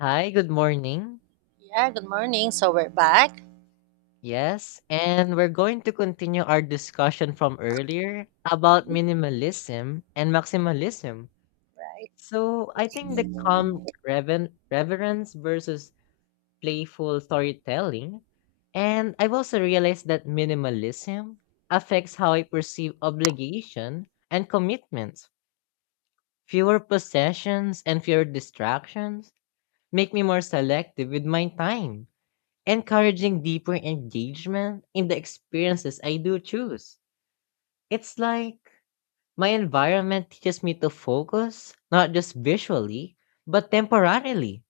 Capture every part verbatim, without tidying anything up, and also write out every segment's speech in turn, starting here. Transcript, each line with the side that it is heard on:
left: Hi, good morning.
right: Yeah, good morning. So we're back.
left: Yes, and we're going to continue our discussion from earlier about minimalism and maximalism.
right: Right.
left: So, I think the calm reven- reverence versus playful storytelling. And I've also realized that minimalism affects how I perceive obligation and commitments. Fewer possessions and fewer distractions make me more selective with my time, encouraging deeper engagement in the experiences I do choose. It's like my environment teaches me to focus, not just visually, but temporarily.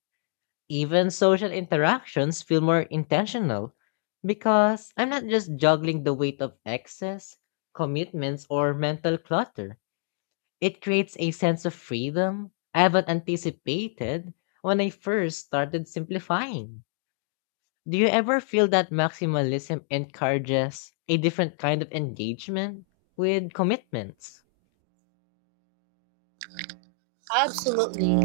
left: Even social interactions feel more intentional because I'm not just juggling the weight of excess, commitments, or mental clutter. It creates a sense of freedom I haven't anticipated when I first started simplifying. Do you ever feel that maximalism encourages a different kind of engagement with commitments?
right: Absolutely.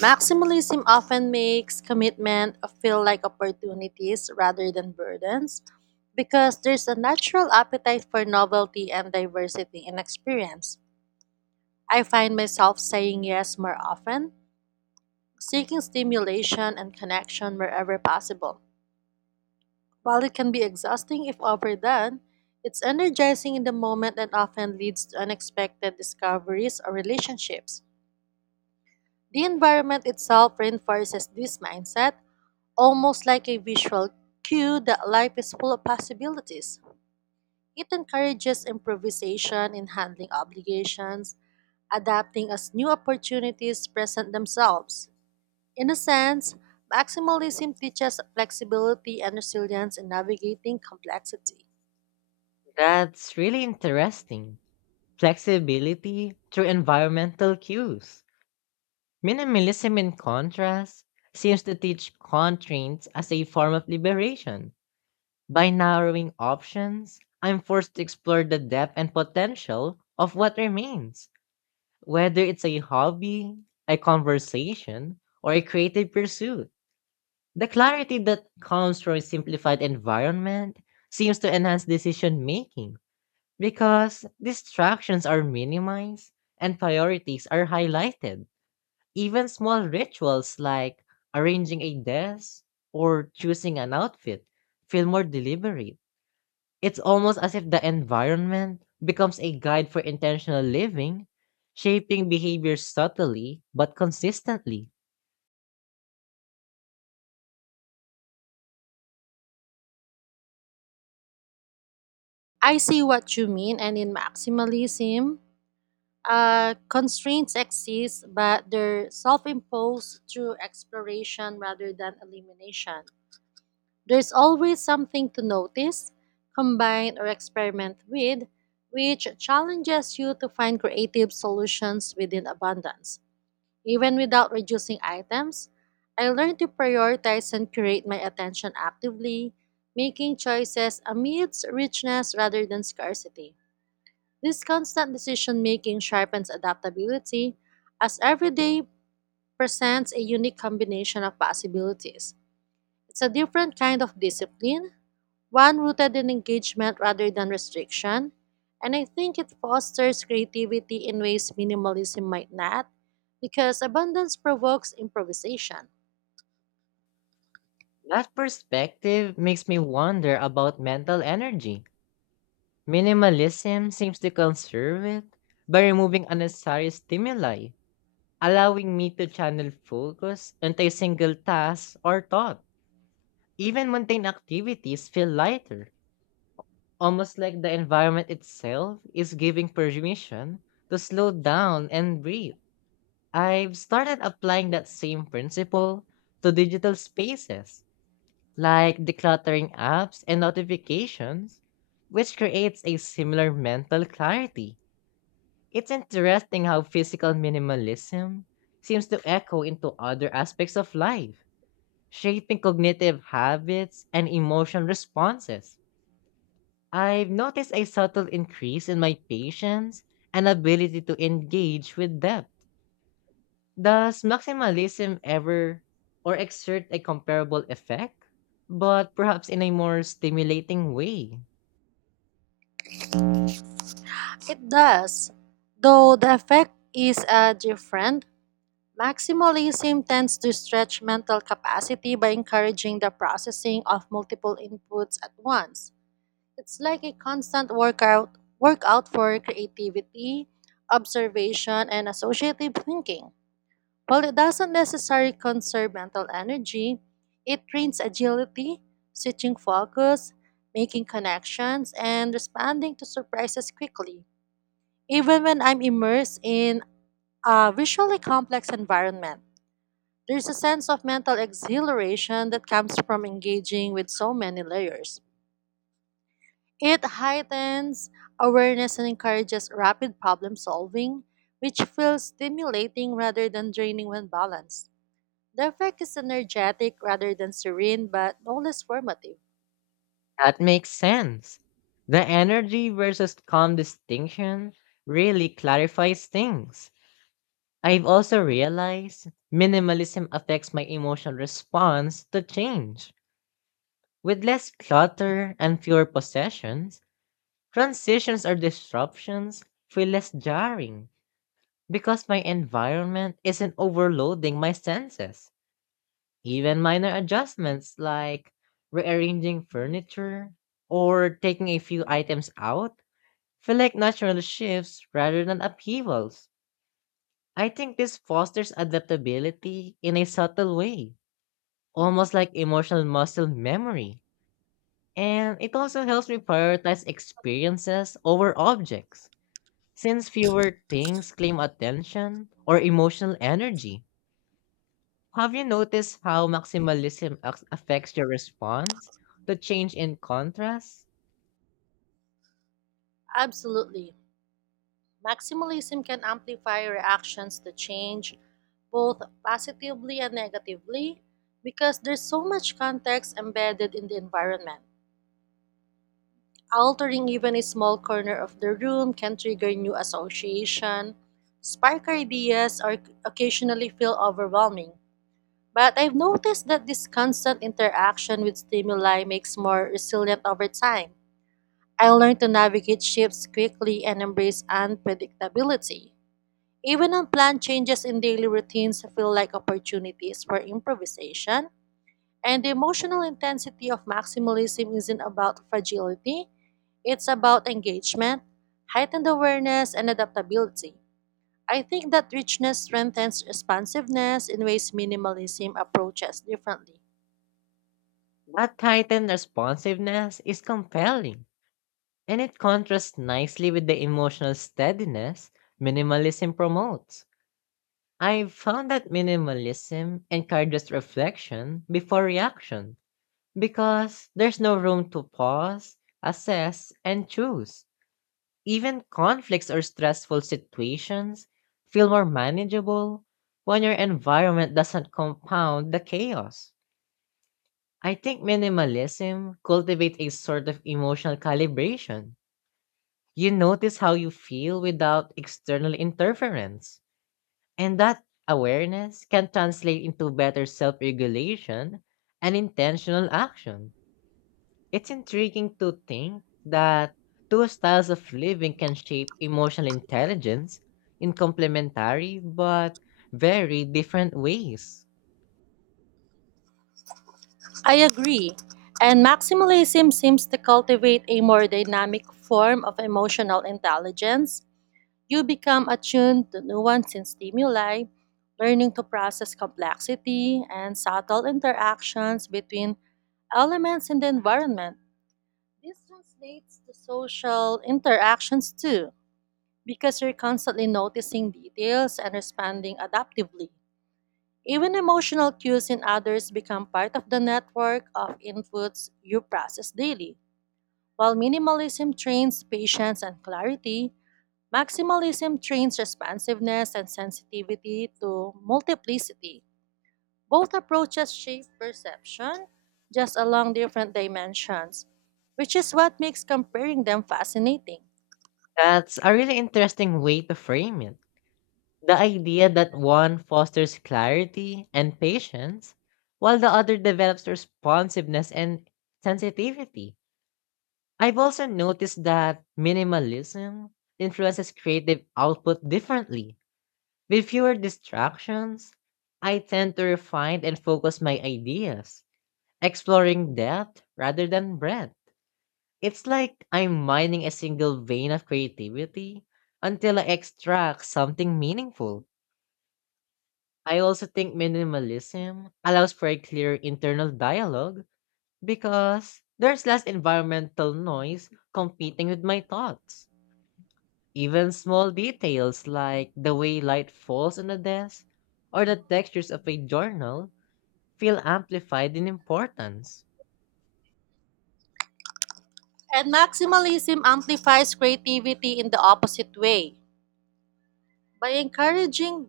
right: Maximalism often makes commitment feel like opportunities rather than burdens because there's a natural appetite for novelty and diversity in experience. I find myself saying yes more often, seeking stimulation and connection wherever possible. While it can be exhausting if overdone, it's energizing in the moment and often leads to unexpected discoveries or relationships. The environment itself reinforces this mindset, almost like a visual cue that life is full of possibilities. It encourages improvisation in handling obligations, adapting as new opportunities present themselves. In a sense, maximalism teaches flexibility and resilience in navigating complexity.
left: That's really interesting. Flexibility through environmental cues. Minimalism, in contrast, seems to teach constraints as a form of liberation. By narrowing options, I'm forced to explore the depth and potential of what remains, whether it's a hobby, a conversation, or a creative pursuit. The clarity that comes from a simplified environment seems to enhance decision making because distractions are minimized and priorities are highlighted. Even small rituals like arranging a desk or choosing an outfit feel more deliberate. It's almost as if the environment becomes a guide for intentional living, shaping behavior subtly but consistently.
right: I see what you mean, and in maximalism, Uh, constraints exist, but they're self imposed through exploration rather than elimination. There's always something to notice, combine, or experiment with, which challenges you to find creative solutions within abundance. Even without reducing items, I learned to prioritize and curate my attention actively, making choices amidst richness rather than scarcity. This constant decision making sharpens adaptability, as every day presents a unique combination of possibilities. It's a different kind of discipline, one rooted in engagement rather than restriction, and I think it fosters creativity in ways minimalism might not, because abundance provokes improvisation.
left: That perspective makes me wonder about mental energy. Minimalism seems to conserve it by removing unnecessary stimuli, allowing me to channel focus into a single task or thought. Even mundane activities feel lighter, almost like the environment itself is giving permission to slow down and breathe. I've started applying that same principle to digital spaces like decluttering apps and notifications, which creates a similar mental clarity. It's interesting how physical minimalism seems to echo into other aspects of life, shaping cognitive habits and emotional responses. I've noticed a subtle increase in my patience and ability to engage with depth. Does maximalism ever or exert a comparable effect, but perhaps in a more stimulating way?
right: It does, though the effect is uh, different. Maximalism tends to stretch mental capacity by encouraging the processing of multiple inputs at once. It's like a constant workout workout for creativity, observation, and associative thinking. While it doesn't necessarily conserve mental energy, it trains agility, switching focus, making connections, and responding to surprises quickly, even when I'm immersed in a visually complex environment. There's a sense of mental exhilaration that comes from engaging with so many layers. It heightens awareness and encourages rapid problem solving, which feels stimulating rather than draining when balanced. The effect is energetic rather than serene, but no less formative.
left: That makes sense. The energy versus calm distinction really clarifies things. I've also realized minimalism affects my emotional response to change. With less clutter and fewer possessions, transitions or disruptions feel less jarring, because my environment isn't overloading my senses. Even minor adjustments like rearranging furniture or taking a few items out feel like natural shifts rather than upheavals. I think this fosters adaptability in a subtle way, almost like emotional muscle memory. And it also helps me prioritize experiences over objects, since fewer things claim attention or emotional energy. Have you noticed how maximalism ac- affects your response? The change in contrast?
right: Absolutely. Maximalism can amplify reactions to change, both positively and negatively, because there's so much context embedded in the environment. Altering even a small corner of the room can trigger new association, spark ideas, or occasionally feel overwhelming. But I've noticed that this constant interaction with stimuli makes more resilient over time. I learned to navigate shifts quickly and embrace unpredictability. Even unplanned changes in daily routines feel like opportunities for improvisation, and the emotional intensity of maximalism isn't about fragility, it's about engagement, heightened awareness, and adaptability. I think that richness strengthens responsiveness in ways minimalism approaches differently.
left: That heightened responsiveness is compelling, and it contrasts nicely with the emotional steadiness minimalism promotes. I've found that minimalism encourages reflection before reaction because there's no room to pause, assess, and choose. Even conflicts or stressful situations feel more manageable when your environment doesn't compound the chaos. I think minimalism cultivates a sort of emotional calibration. You notice how you feel without external interference, and that awareness can translate into better self regulation and intentional action. It's intriguing to think that two styles of living can shape emotional intelligence in complementary but very different ways.
right: I agree. And maximalism seems to cultivate a more dynamic form of emotional intelligence. You become attuned to nuance in stimuli, learning to process complexity and subtle interactions between elements in the environment. This translates to social interactions too, because you're constantly noticing details and responding adaptively. Even emotional cues in others become part of the network of inputs you process daily. While minimalism trains patience and clarity, maximalism trains responsiveness and sensitivity to multiplicity. Both approaches shape perception, just along different dimensions, which is what makes comparing them fascinating.
left: That's a really interesting way to frame it. The idea that one fosters clarity and patience, while the other develops responsiveness and sensitivity. I've also noticed that minimalism influences creative output differently. With fewer distractions, I tend to refine and focus my ideas, exploring depth rather than breadth. It's like I'm mining a single vein of creativity until I extract something meaningful. I also think minimalism allows for a clear internal dialogue because there's less environmental noise competing with my thoughts. Even small details like the way light falls on a desk or the textures of a journal feel amplified in importance.
right: And maximalism amplifies creativity in the opposite way, by encouraging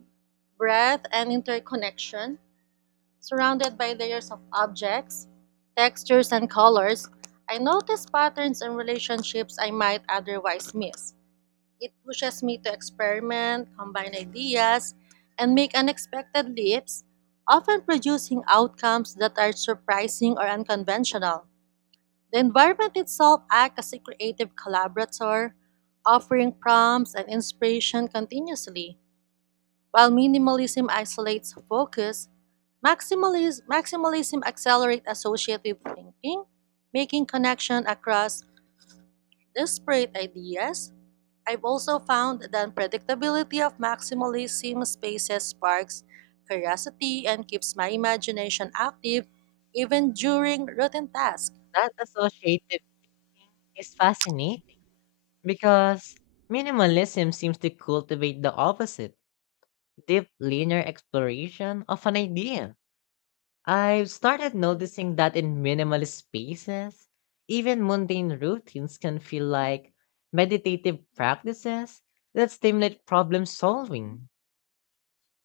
right: breadth and interconnection. Surrounded by layers of objects, textures, and colors, I notice patterns and relationships I might otherwise miss. It pushes me to experiment, combine ideas, and make unexpected leaps, often producing outcomes that are surprising or unconventional. The environment itself acts as a creative collaborator, offering prompts and inspiration continuously. While minimalism isolates focus, maximalism, maximalism accelerates associative thinking, making connection across disparate ideas. I've also found that unpredictability of maximalism spaces sparks curiosity and keeps my imagination active even during routine tasks.
left: That associative is fascinating because minimalism seems to cultivate the opposite, deep linear exploration of an idea. I've started noticing that in minimalist spaces, even mundane routines can feel like meditative practices that stimulate problem solving.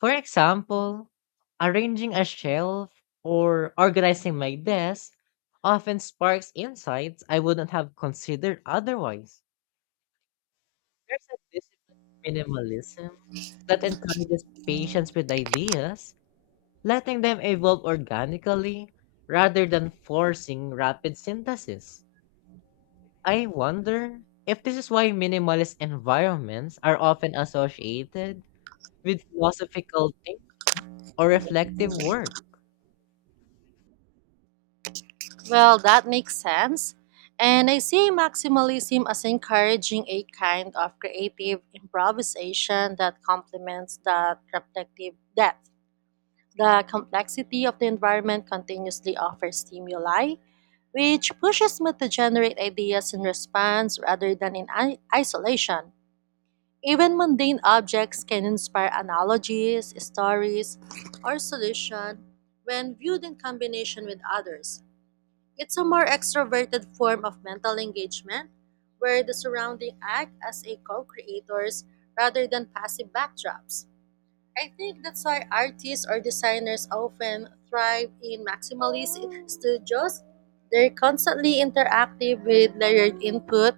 left: For example, arranging a shelf or organizing my desk often sparks insights I wouldn't have considered otherwise. There's a disciplined minimalism that encourages patience with ideas, letting them evolve organically rather than forcing rapid synthesis. I wonder if this is why minimalist environments are often associated with philosophical thinking or reflective work.
right: Well, that makes sense. And I see maximalism as encouraging a kind of creative improvisation that complements the reflective depth. The complexity of the environment continuously offers stimuli, which pushes me to generate ideas in response rather than in i- isolation. Even mundane objects can inspire analogies, stories, or solutions when viewed in combination with others. It's a more extroverted form of mental engagement where the surrounding act as a co-creators rather than passive backdrops. I think that's why artists or designers often thrive in maximalist studios. They're constantly interactive with layered input,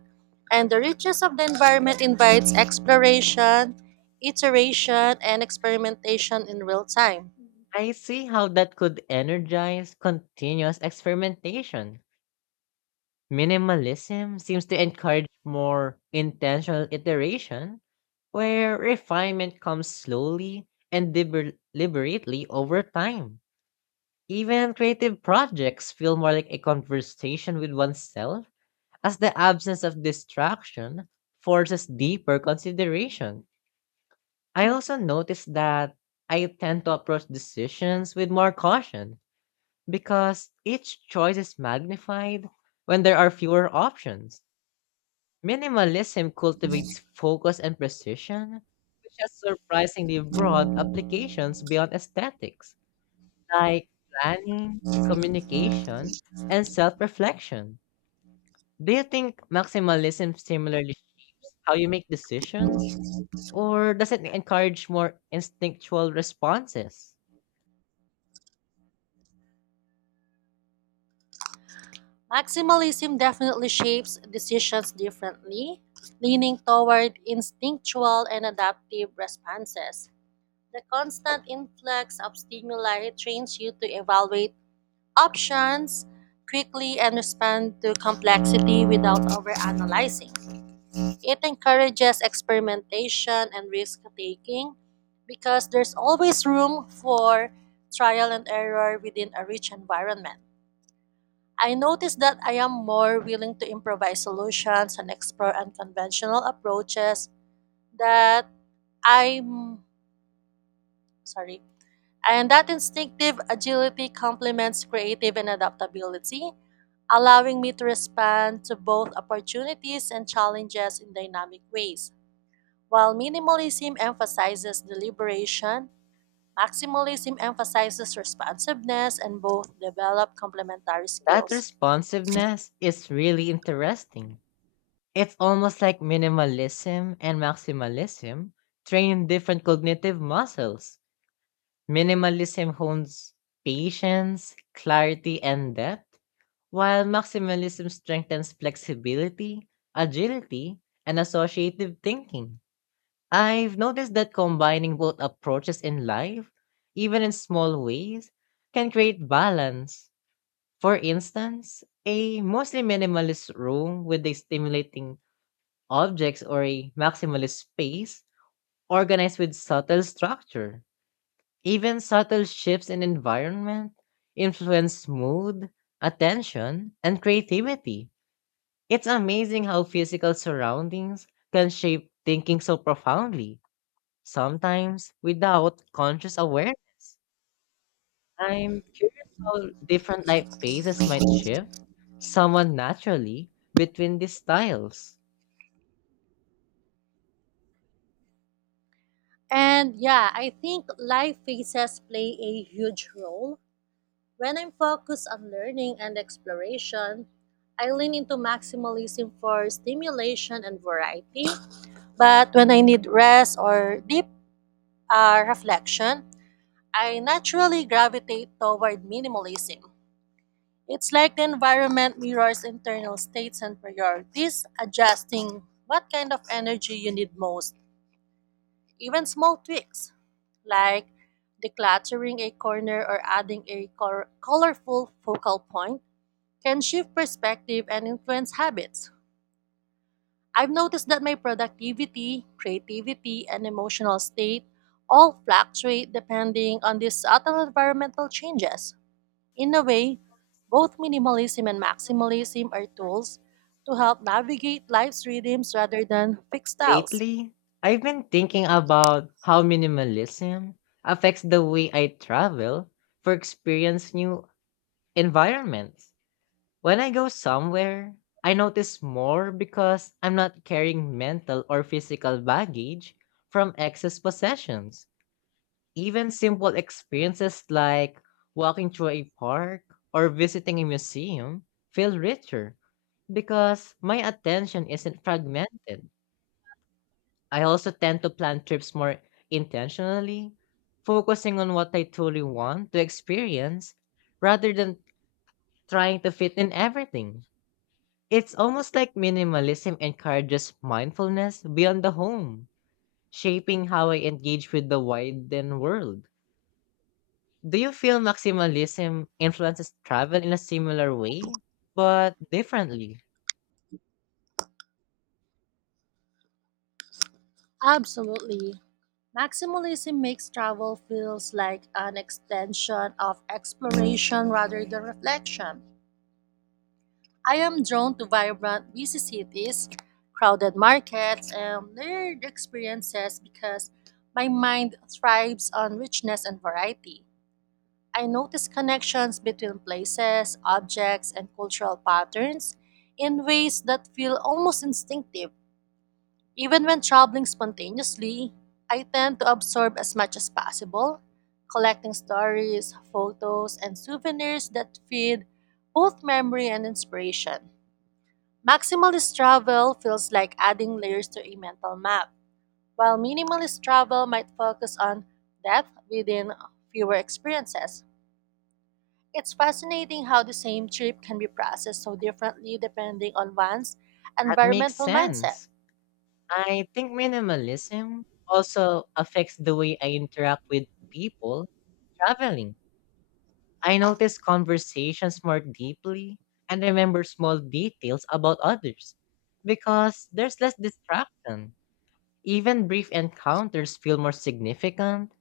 right: and the richness of the environment invites exploration, iteration, and experimentation in real time.
left: I see how that could energize continuous experimentation. Minimalism seems to encourage more intentional iteration, where refinement comes slowly and liber- deliberately over time. Even creative projects feel more like a conversation with oneself, as the absence of distraction forces deeper consideration. I also noticed that I tend to approach decisions with more caution because each choice is magnified when there are fewer options. Minimalism cultivates focus and precision, which has surprisingly broad applications beyond aesthetics, like planning, communication, and self reflection. Do you think maximalism similarly shapes how you make decisions, or does it encourage more instinctual responses?
right: Maximalism definitely shapes decisions differently, leaning toward instinctual and adaptive responses. The constant influx of stimuli trains you to evaluate options quickly and respond to complexity without overanalyzing. It encourages experimentation and risk taking because there's always room for trial and error within a rich environment. I notice that I am more willing to improvise solutions and explore unconventional approaches that I'm sorry And that instinctive agility complements creative and adaptability, allowing me to respond to both opportunities and challenges in dynamic ways. While minimalism emphasizes deliberation, maximalism emphasizes responsiveness, and both develop complementary
left: That
right: skills.
left: responsiveness is really interesting. It's almost like minimalism and maximalism train different cognitive muscles. Minimalism hones patience, clarity, and depth, while maximalism strengthens flexibility, agility, and associative thinking. I've noticed that combining both approaches in life, even in small ways, can create balance. For instance, a mostly minimalist room with a stimulating objects or a maximalist space organized with subtle structure. Even subtle shifts in environment influence mood, attention, and creativity. It's amazing how physical surroundings can shape thinking so profoundly, sometimes without conscious awareness. I'm curious how different life phases might shift someone naturally between these styles.
right: And yeah, I think life phases play a huge role. When I'm focused on learning and exploration, I lean into maximalism for stimulation and variety. But when I need rest or deep uh, reflection, I naturally gravitate toward minimalism. It's like the environment mirrors internal states and priorities, adjusting what kind of energy you need most. Even small tweaks like decluttering a corner or adding a cor- colorful focal point can shift perspective and influence habits. I've noticed that my productivity, creativity, and emotional state all fluctuate depending on these subtle environmental changes. In a way, both minimalism and maximalism are tools to help navigate life's rhythms rather than fixed styles.
left: Lately, I've been thinking about how minimalism affects the way I travel for experience new environments. When I go somewhere, I notice more because I'm not carrying mental or physical baggage from excess possessions. Even simple experiences like walking through a park or visiting a museum feel richer because my attention isn't fragmented. I also tend to plan trips more intentionally, focusing on what I truly want to experience rather than trying to fit in everything. It's almost like minimalism encourages mindfulness beyond the home, shaping how I engage with the widened world. Do you feel maximalism influences travel in a similar way, but differently?
right: Absolutely. Maximalism makes travel feels like an extension of exploration rather than reflection. I am drawn to vibrant, busy cities, crowded markets, and layered experiences because my mind thrives on richness and variety. I notice connections between places, objects, and cultural patterns in ways that feel almost instinctive. Even when traveling spontaneously, I tend to absorb as much as possible, collecting stories, photos, and souvenirs that feed both memory and inspiration. Maximalist travel feels like adding layers to a mental map, while minimalist travel might focus on depth within fewer experiences. It's fascinating how the same trip can be processed so differently depending on one's
left: That makes
right: environmental mindset.
left: sense. I think minimalism also affects the way I interact with people traveling. I notice conversations more deeply and remember small details about others because there's less distraction. Even brief encounters feel more significant,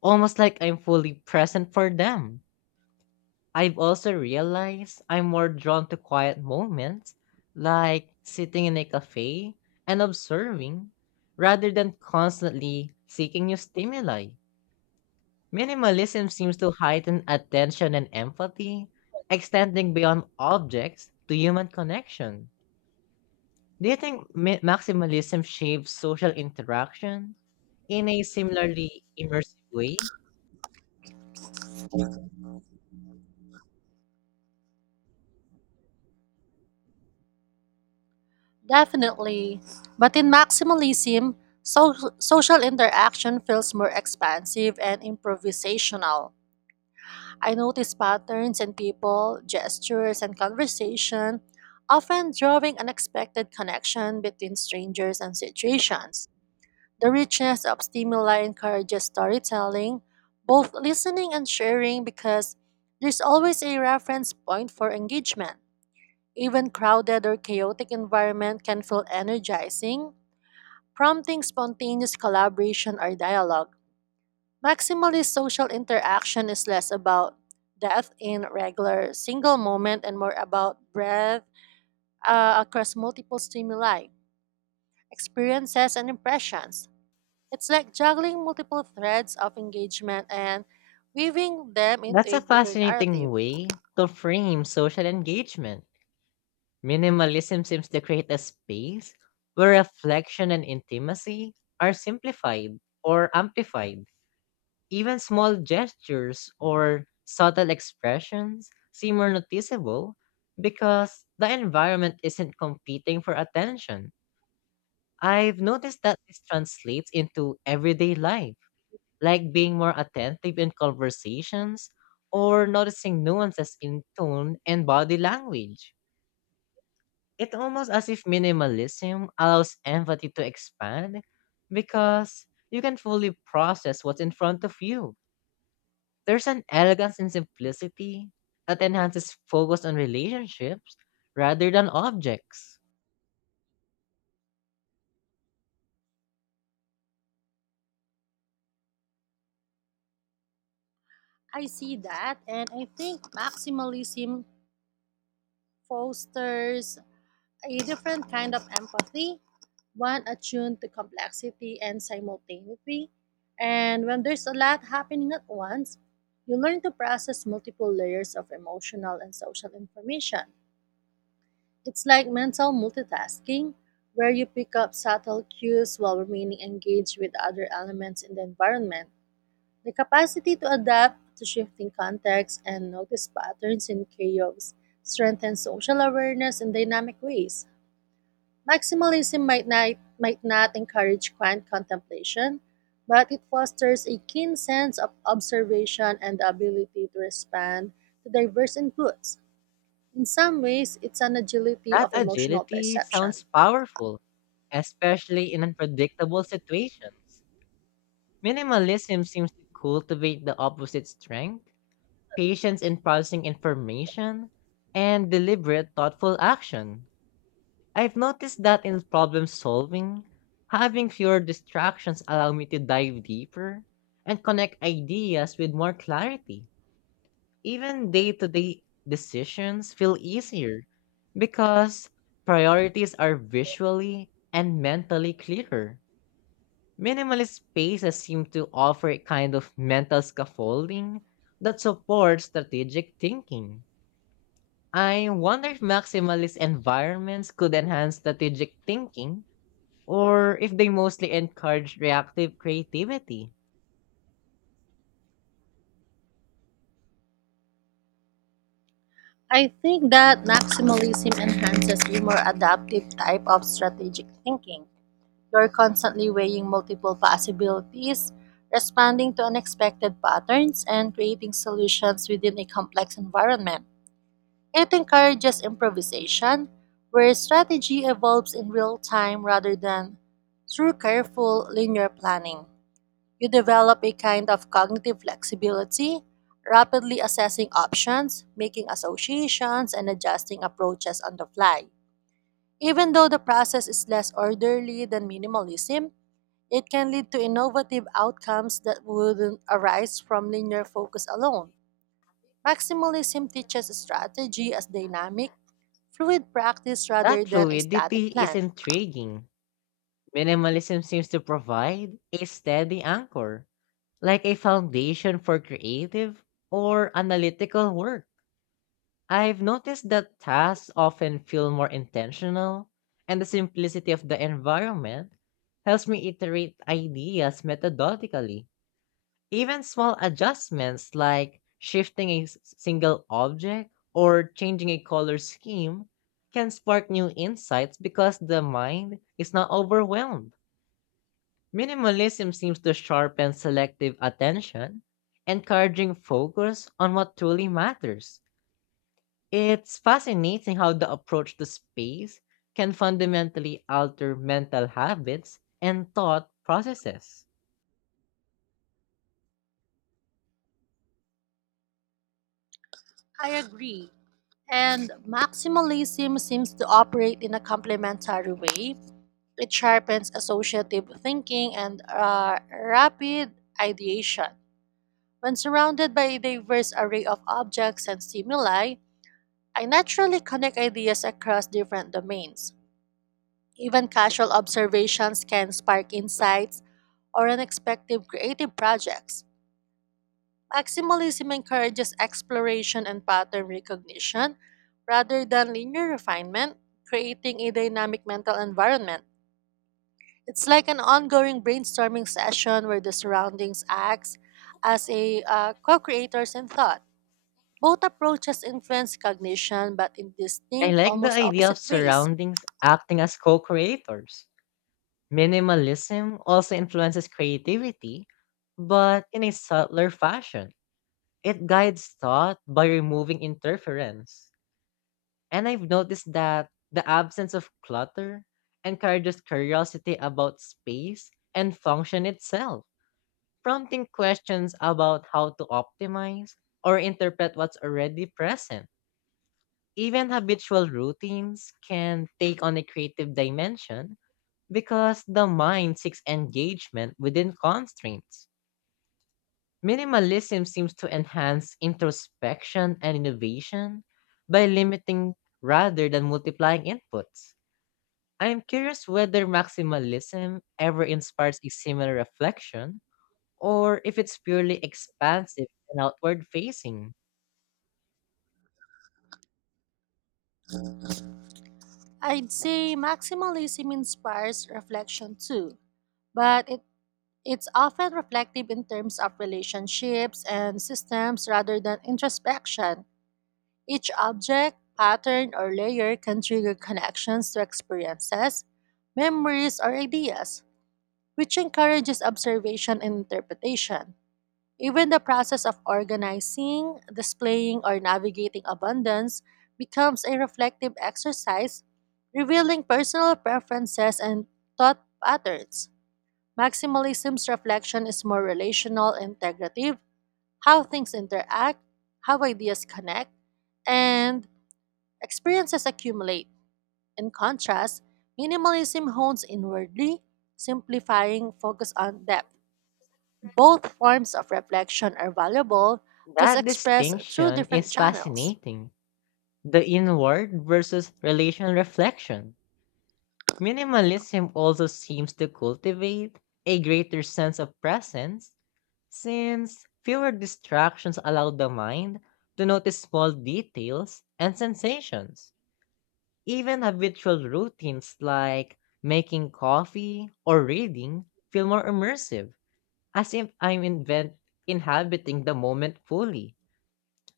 left: almost like I'm fully present for them. I've also realized I'm more drawn to quiet moments, like sitting in a cafe and observing, rather than constantly seeking new stimuli. Minimalism seems to heighten attention and empathy, extending beyond objects to human connection. Do you think mi- maximalism shapes social interaction in a similarly immersive way?
right: Definitely. But in maximalism, so- social interaction feels more expansive and improvisational. I notice patterns in people, gestures, and conversation, often drawing unexpected connection between strangers and situations. The richness of stimuli encourages storytelling, both listening and sharing, because there's always a reference point for engagement. Even crowded or chaotic environment can feel energizing, prompting spontaneous collaboration or dialogue. Maximalist social interaction is less about depth in regular single moment and more about breadth uh, across multiple stimuli, experiences, and impressions. It's like juggling multiple threads of engagement and weaving them into
left: That's
right: a
left: a
right: bigger
left: fascinating
right: narrative.
left: way to frame social engagement. Minimalism seems to create a space where reflection and intimacy are simplified or amplified. Even small gestures or subtle expressions seem more noticeable because the environment isn't competing for attention. I've noticed that this translates into everyday life, like being more attentive in conversations or noticing nuances in tone and body language. It's almost as if minimalism allows empathy to expand because you can fully process what's in front of you. There's an elegance in simplicity that enhances focus on relationships rather than objects.
right: I see that, and I think maximalism fosters a different kind of empathy, one attuned to complexity and simultaneity. And when there's a lot happening at once, you learn to process multiple layers of emotional and social information. It's like mental multitasking, where you pick up subtle cues while remaining engaged with other elements in the environment. The capacity to adapt to shifting contexts and notice patterns in chaos strengthens social awareness in dynamic ways. Maximalism might not, might not encourage quiet contemplation, but it fosters a keen sense of observation and the ability to respond to diverse inputs. In some ways, it's an agility
left: That
right: of emotional
left: agility
right: perception.
left: sounds powerful, especially in unpredictable situations. Minimalism seems to cultivate the opposite strength, patience in processing information and deliberate, thoughtful action. I've noticed that in problem solving, having fewer distractions allow me to dive deeper and connect ideas with more clarity. Even day-to-day decisions feel easier because priorities are visually and mentally clearer. Minimalist spaces seem to offer a kind of mental scaffolding that supports strategic thinking. I wonder if maximalist environments could enhance strategic thinking or if they mostly encourage reactive creativity.
right: I think that maximalism enhances a more adaptive type of strategic thinking. You're constantly weighing multiple possibilities, responding to unexpected patterns, and creating solutions within a complex environment. It encourages improvisation, where strategy evolves in real time rather than through careful linear planning. You develop a kind of cognitive flexibility, rapidly assessing options, making associations, and adjusting approaches on the fly. Even though the process is less orderly than minimalism, it can lead to innovative outcomes that wouldn't arise from linear focus alone. Maximalism teaches strategy as dynamic, fluid practice rather
left: That
right: than a
left: fluidity
right: static
left: is
right: plan.
left: intriguing. Minimalism seems to provide a steady anchor, like a foundation for creative or analytical work. I've noticed that tasks often feel more intentional, and the simplicity of the environment helps me iterate ideas methodically. Even small adjustments like shifting a s- single object or changing a color scheme can spark new insights because the mind is not overwhelmed. Minimalism seems to sharpen selective attention, encouraging focus on what truly matters. It's fascinating how the approach to space can fundamentally alter mental habits and thought processes.
right: I agree. And maximalism seems to operate in a complementary way. It sharpens associative thinking and uh, rapid ideation. When surrounded by a diverse array of objects and stimuli, I naturally connect ideas across different domains. Even casual observations can spark insights or unexpected creative projects. Maximalism encourages exploration and pattern recognition rather than linear refinement, creating a dynamic mental environment. It's like an ongoing brainstorming session where the surroundings acts as a uh, co-creators in thought. Both approaches influence cognition but in
left: I
right: distinct,
left: like the
right: almost
left: idea of
right: opposite ways.
left: surroundings acting as co creators. Minimalism also influences creativity, but in a subtler fashion. It guides thought by removing interference. And I've noticed that the absence of clutter encourages curiosity about space and function itself, prompting questions about how to optimize or interpret what's already present. Even habitual routines can take on a creative dimension because the mind seeks engagement within constraints. Minimalism seems to enhance introspection and innovation by limiting rather than multiplying inputs. I am curious whether maximalism ever inspires a similar reflection or if it's purely expansive and outward facing.
right: I'd say maximalism inspires reflection too, but it, it's often reflective in terms of relationships and systems rather than introspection. Each object, pattern, or layer can trigger connections to experiences, memories, or ideas, which encourages observation and interpretation. Even the process of organizing, displaying, or navigating abundance becomes a reflective exercise, revealing personal preferences and thought patterns. Maximalism's reflection is more relational, integrative: how things interact, how ideas connect, and experiences accumulate. In contrast, minimalism hones inwardly, simplifying focus on depth. Both forms of reflection are valuable, just
left: That
right: expressed through
left: distinction
right: different
left: is
right: channels.
left: fascinating. The inward versus relational reflection. Minimalism also seems to cultivate a greater sense of presence since fewer distractions allow the mind to notice small details and sensations. Even habitual routines like making coffee or reading feel more immersive, as if I'm invent- inhabiting the moment fully.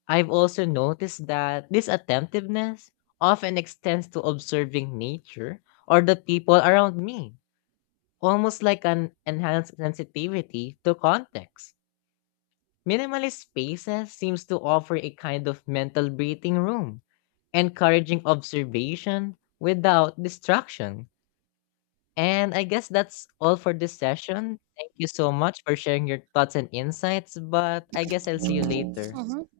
left: I've also noticed that this attentiveness often extends to observing nature or the people around me, almost like an enhanced sensitivity to context. Minimalist spaces seems to offer a kind of mental breathing room, encouraging observation without distraction. And I guess that's all for this session. Thank you so much for sharing your thoughts and insights, but I guess I'll see you later.
right: Mhm.